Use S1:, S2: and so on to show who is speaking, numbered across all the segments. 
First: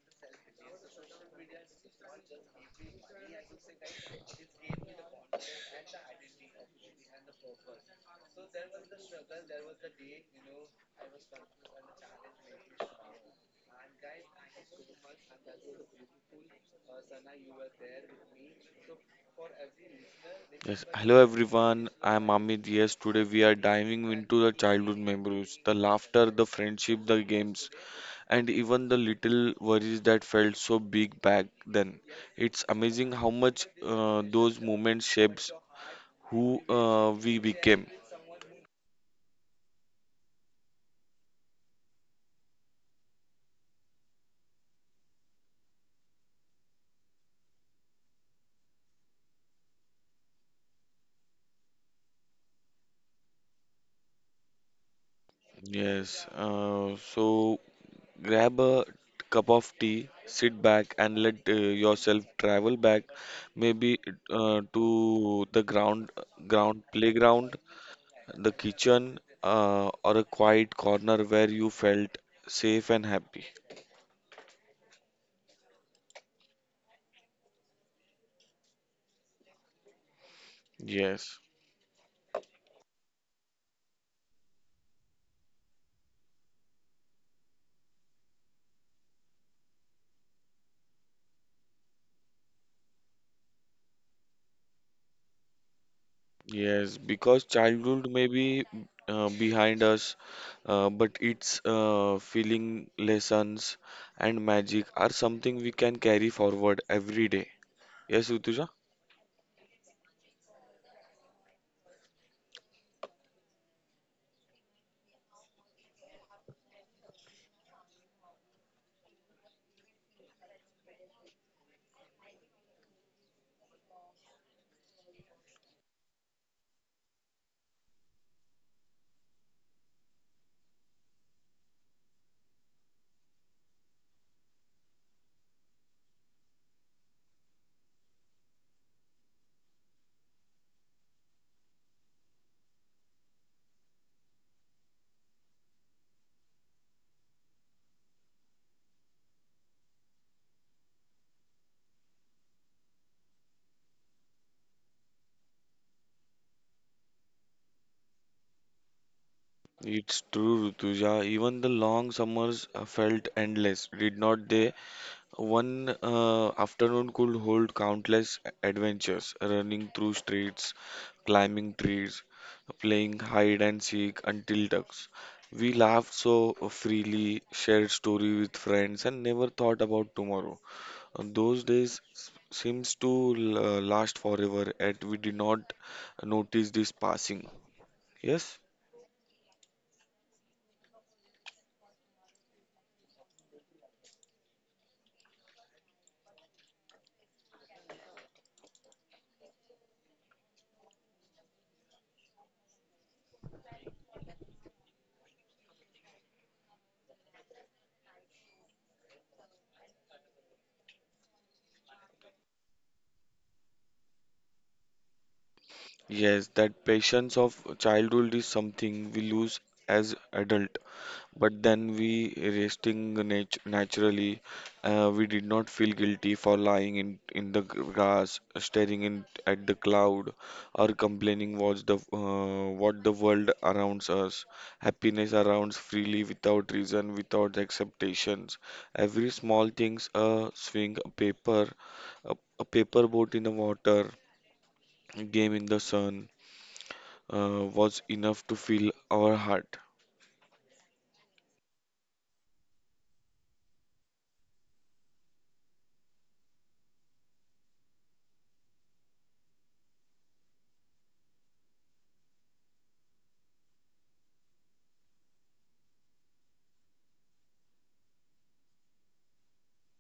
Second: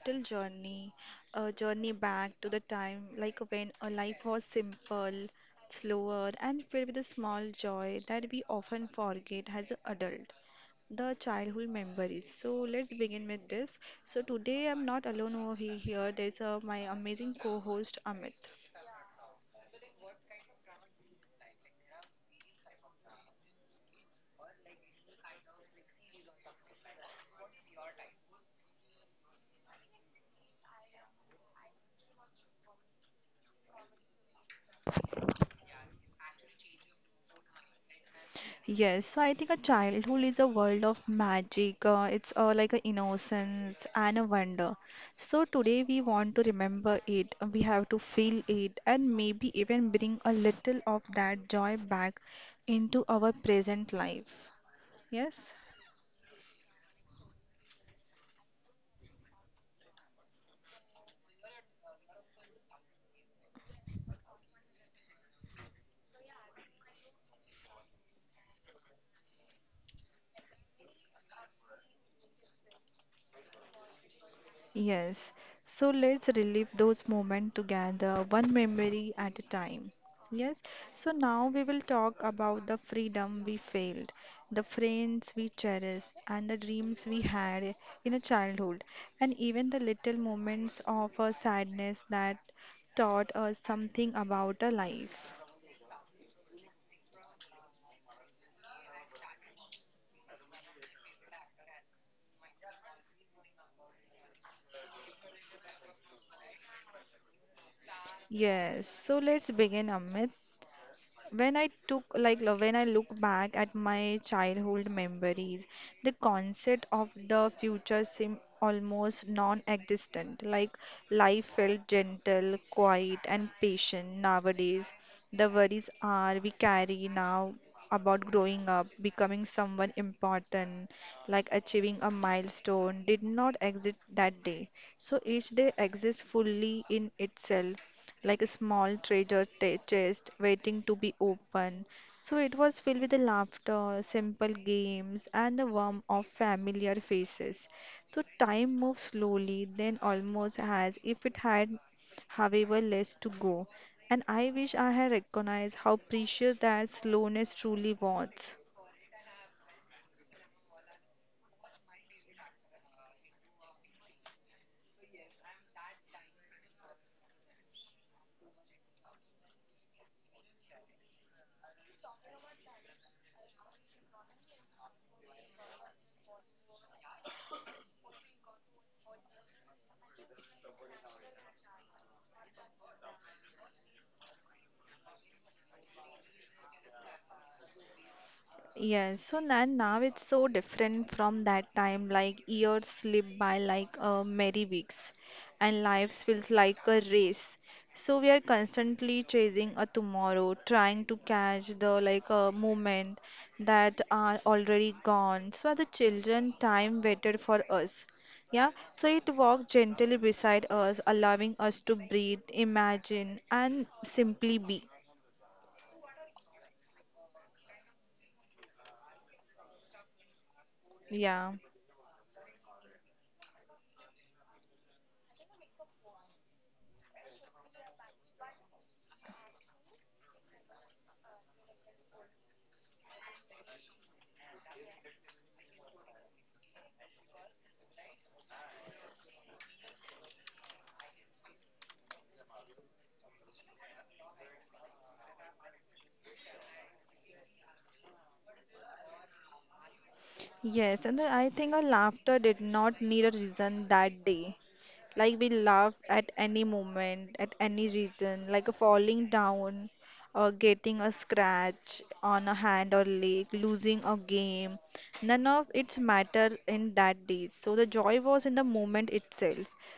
S1: little journey, a journey back to the time like when a life was simple, slower and filled with a small joy that we often forget as an adult. The childhood memories. So let's begin with this. So today I'm not alone over here. There's my amazing co-host Amit.
S2: Yes, hello everyone. I'm Amit. Yes, today we are diving into the childhood memories, the laughter, the friendship, the games, and even the little worries that felt so big back then. It's amazing how much those moments shapes who we became.
S1: Yes, so I think a childhood is a world of magic. It's like an innocence and a wonder. So today we want to remember it. We have to feel it and maybe even bring a little of that joy back into our present life. Yes.
S2: Yes, so grab a cup of tea, sit back, and let yourself travel back, maybe to the ground playground, the kitchen, or a quiet corner where you felt safe and happy.
S1: Yes, so let's relive those moments together, one memory at a time. Yes, so
S2: Yes,
S1: now we will talk about the freedom we failed, the friends we cherished, and the dreams we had in a childhood, and even the little moments of sadness that taught us something about a life.
S2: yes, because childhood may be behind us, but its feeling, lessons, and magic are something we can carry forward every day. Yes, Rutuja?
S1: Yes, so let's begin, Amit. When I took when I look back at my childhood memories, the concept of the future seemed almost non-existent. Like life felt gentle, quiet, and patient. Nowadays, the worries are we carry now about growing up, becoming someone important, like achieving a milestone, did not exist that day. So each day exists fully in itself, like a small chest waiting to be opened. So it was filled with the laughter, simple games, and the warmth of familiar faces. So time moved slowly, then almost as if it had, however, less to go. And I wish I had recognized how precious that slowness truly was.
S2: It's true, Rutuja. Even the long summers felt endless, did not they? One afternoon could hold countless adventures, running through streets, climbing trees, playing hide and seek until dusk. We laughed so freely, shared story with friends, and never thought about tomorrow. Those days seems to last forever, and we did not notice this passing. Yes,
S1: Yes, so now, now it's so different from that time. Like years slip by like merry weeks, and life feels like a race. So we are constantly chasing a tomorrow, trying to catch the like a moment that are already gone. So as a children, time waited for us. Yeah, so it walked gently beside us, allowing us to breathe, imagine, and simply be.
S2: yes, that patience of childhood is something we lose as adult.
S1: Yeah.
S2: But then we resting naturally. We did not feel guilty for lying in the grass, staring at the cloud, or complaining what's the what the world around us. Happiness around freely without reason, without expectations. Every small things, a swing, a paper, a paper boat in the water, game in the sun, was enough to fill our heart.
S1: Yes, and then I think our laughter did not need a reason that day. Like we laughed at any moment, at any reason, like a falling down, or getting a scratch on a hand or leg, losing a game. None of it's matter in that day. So the joy was in the moment itself.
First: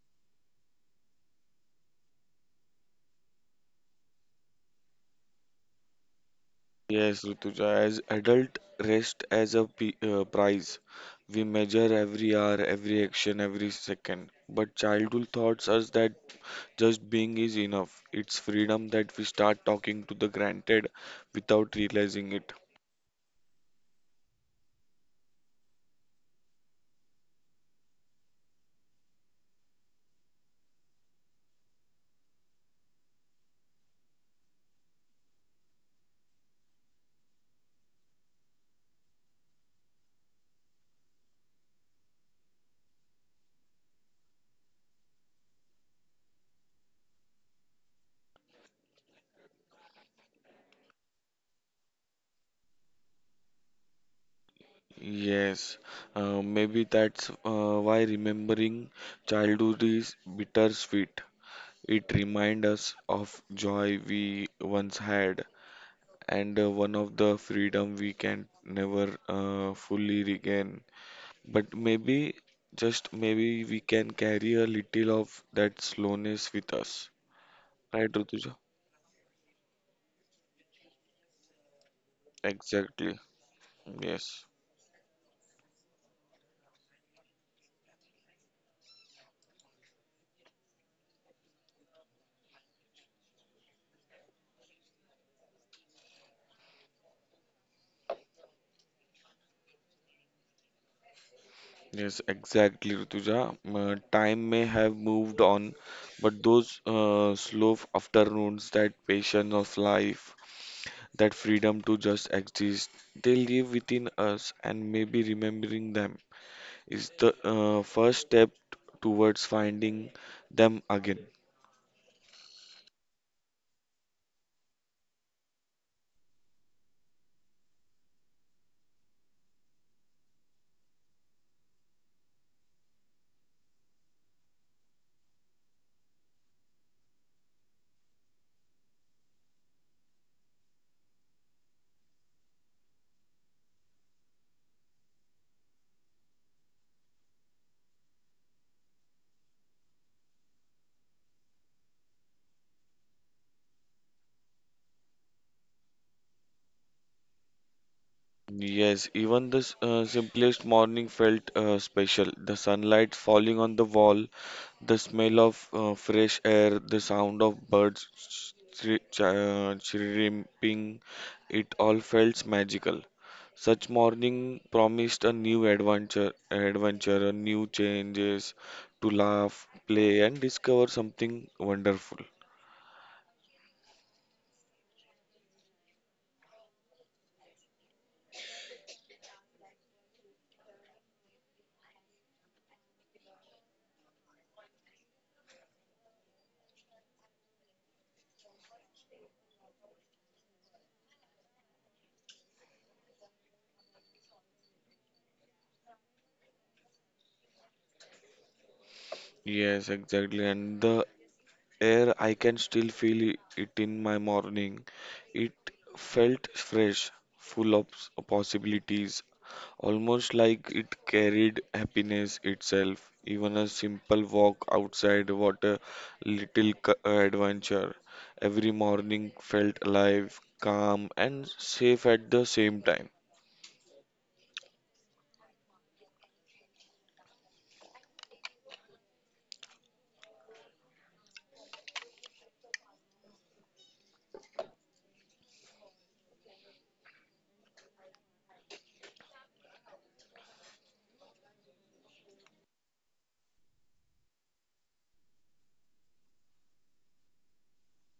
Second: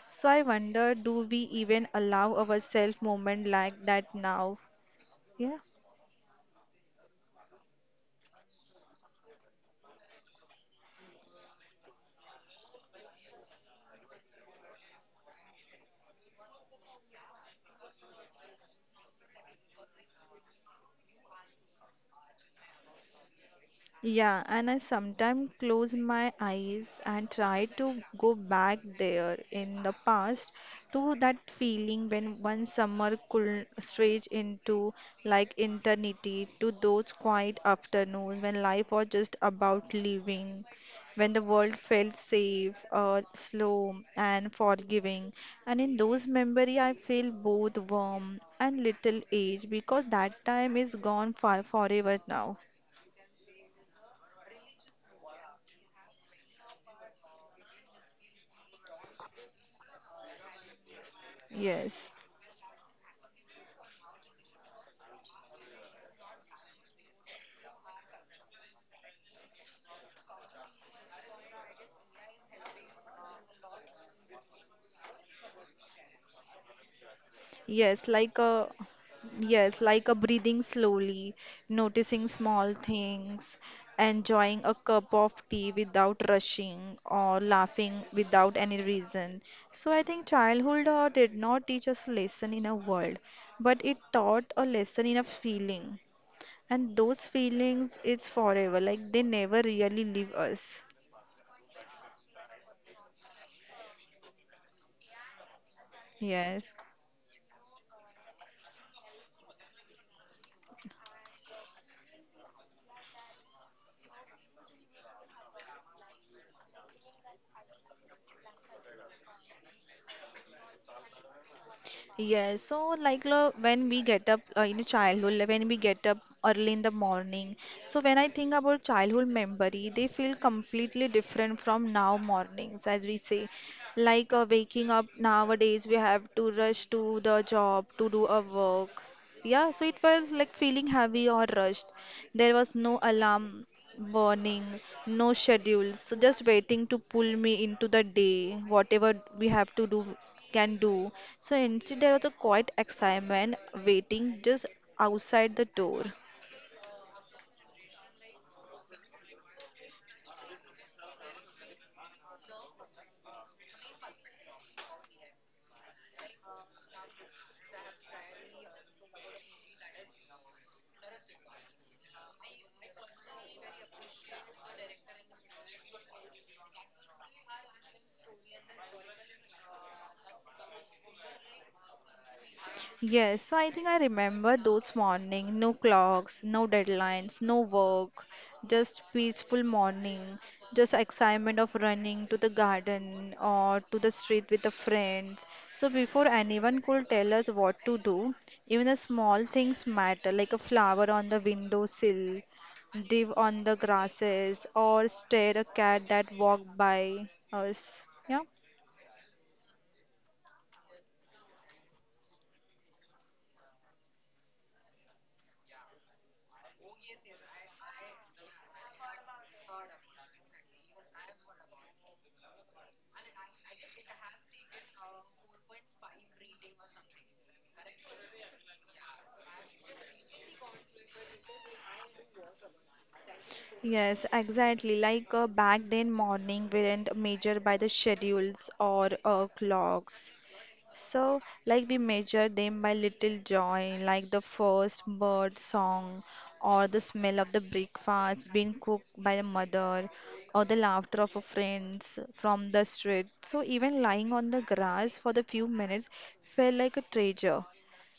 S1: So I wonder, do we even allow ourselves moment like that now? Yeah.
S2: Yes, Rutuja, as adult, rest as a p prize. We measure every hour, every action, every second. But childhood thoughts us that just being is enough. It's freedom that we start talking to the granted without realizing it.
S1: Yeah, and I sometimes close my eyes and try to go back there in the past to that feeling when one summer could stretch into like eternity to those quiet afternoons when life was just about living, when the world felt safe, slow and forgiving. And in those memories, I feel both warm and little aged because that time is gone far forever now.
S2: Yes, maybe that's why remembering childhood is bittersweet. It
S1: Yes.
S2: reminds us of joy we once had, and one of the freedom we can never fully regain. But maybe, just maybe, we can carry a little of that slowness with us.
S1: Yes,
S2: Right,
S1: like
S2: Rutuja?
S1: a yes, like a breathing slowly, noticing small
S2: Exactly.
S1: things,
S2: Yes.
S1: enjoying a cup of tea without rushing or laughing without any reason. So I think childhood did not teach us a lesson in a world, but it taught a lesson in a feeling. And those feelings is forever, like they never really leave us.
S2: Yes, exactly, Rutuja. Time may have moved on, but
S1: Yes.
S2: those slow afternoons, that patience of life, that freedom to just exist, they live within us, and maybe remembering them is the first step towards finding them again.
S1: Yes, so when we get up in childhood, like, when we get up early in the morning. So when I think about childhood memory, they feel completely different from now mornings, as we say. Like waking up nowadays, we have to rush to the job to do a work. Yeah, so it was like feeling heavy or rushed. There was no alarm warning, no schedules, so just waiting to pull me into the day, whatever we have to do, can do. So instead, there was a quiet excitement waiting just outside the door.
S2: Yes, even the simplest morning felt special. The sunlight falling on the wall, the smell of fresh air, the sound of birds chirping, it all felt magical. Such morning promised a new adventure, a new changes to laugh, play, and discover something wonderful.
S1: Yes, so I think I remember those mornings, no clocks, no deadlines, no work, just peaceful morning, just excitement of running to the garden or to the street with the friends. So before anyone could tell us what to do, even the small things matter, like a flower on the windowsill, div on the grasses, or stare a cat that walked by us. Yeah.
S2: Yes, exactly. And the air, I can still feel it in my morning. It felt fresh, full of possibilities, almost like it carried happiness itself. Even a simple walk outside, what a little adventure. Every morning felt alive, calm, and safe at the same time.
S1: Yes, exactly. Like back then, morning weren't measured by the schedules or clocks. So, like we measure them by little joy, like the first bird song, or the smell of the breakfast being cooked by the mother, or the laughter of a friends from the street. So, even lying on the grass for the few minutes felt like a treasure.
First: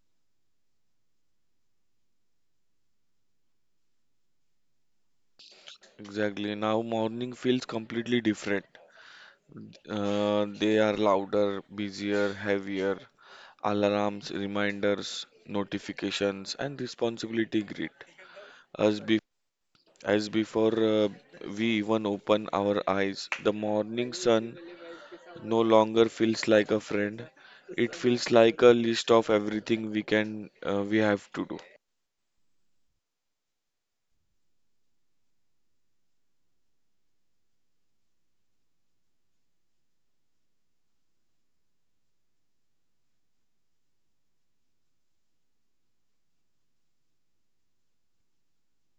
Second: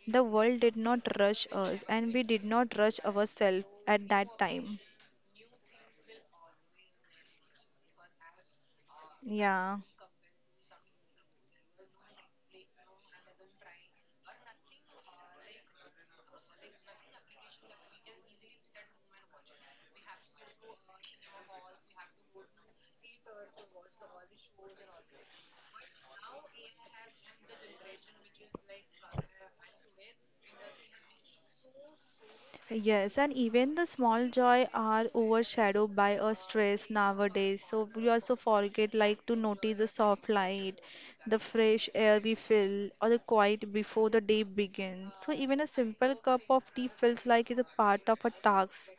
S1: The world did not rush us, and we did not rush ourselves at that time.
S2: Exactly. Now morning feels completely different.
S1: Yeah.
S2: They are louder, busier, heavier. Alarms, reminders, notifications, and responsibility grid. As be as before we even open our eyes, the morning sun no longer feels like a friend. It feels like a list of everything we can we have to do.
S1: Yes, and even the small joy are overshadowed by a stress nowadays. So we also forget like to notice the soft light, the fresh air we feel, or the quiet before the day begins. So even a simple cup of tea feels like is a part of a task.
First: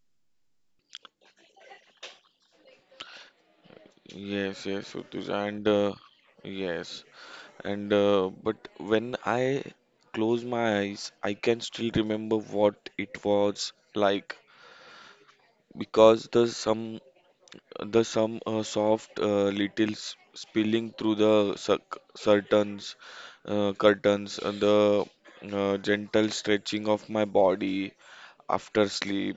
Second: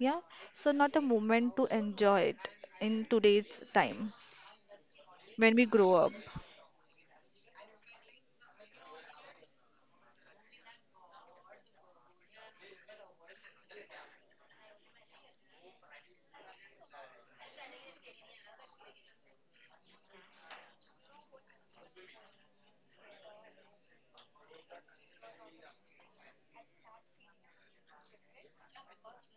S1: Yeah, so not a moment to enjoy it in today's time
S2: Yes, Utuja,
S1: when we
S2: and
S1: grow
S2: uh,
S1: up.
S2: yes. And but when I close my eyes, I can still remember what it was like because the some soft little spilling through the curtains, the gentle stretching of my body after sleep,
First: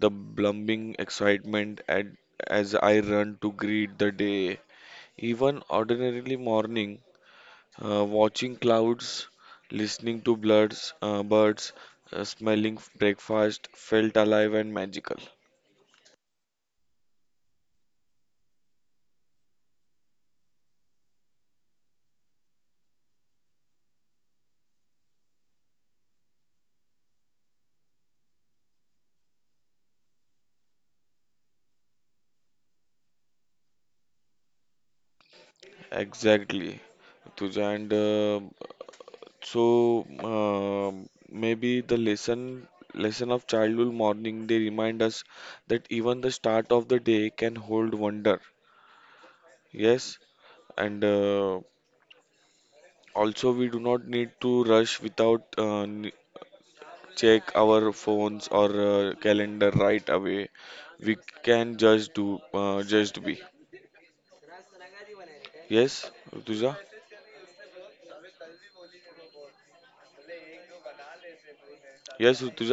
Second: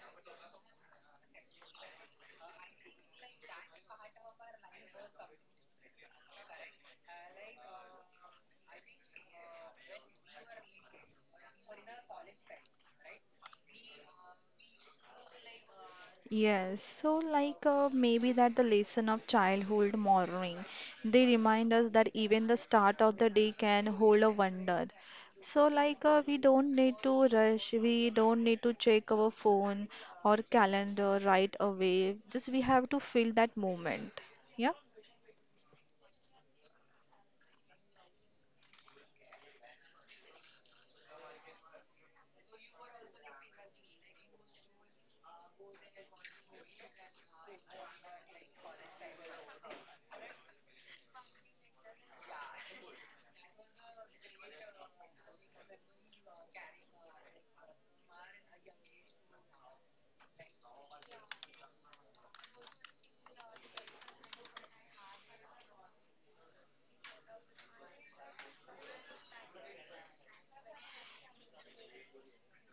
S2: the blooming excitement as I run to greet the day. Even ordinarily morning, watching clouds, listening to birds, smelling breakfast felt alive and magical.
S1: Yes, so like maybe that the lesson of childhood morning, they remind us that even the start of the day can hold a wonder. So like we don't need to rush, we don't need to check our phone or calendar right away. Just we have to feel that moment. Yeah.
S2: Exactly, Tuja. And so maybe the lesson of childhood morning, they remind us that even the start of the day can hold wonder. Yes, and also we do not need to rush without check our phones or calendar right away. We can just just be. Yes, Rutuja? Yes, Rutuja?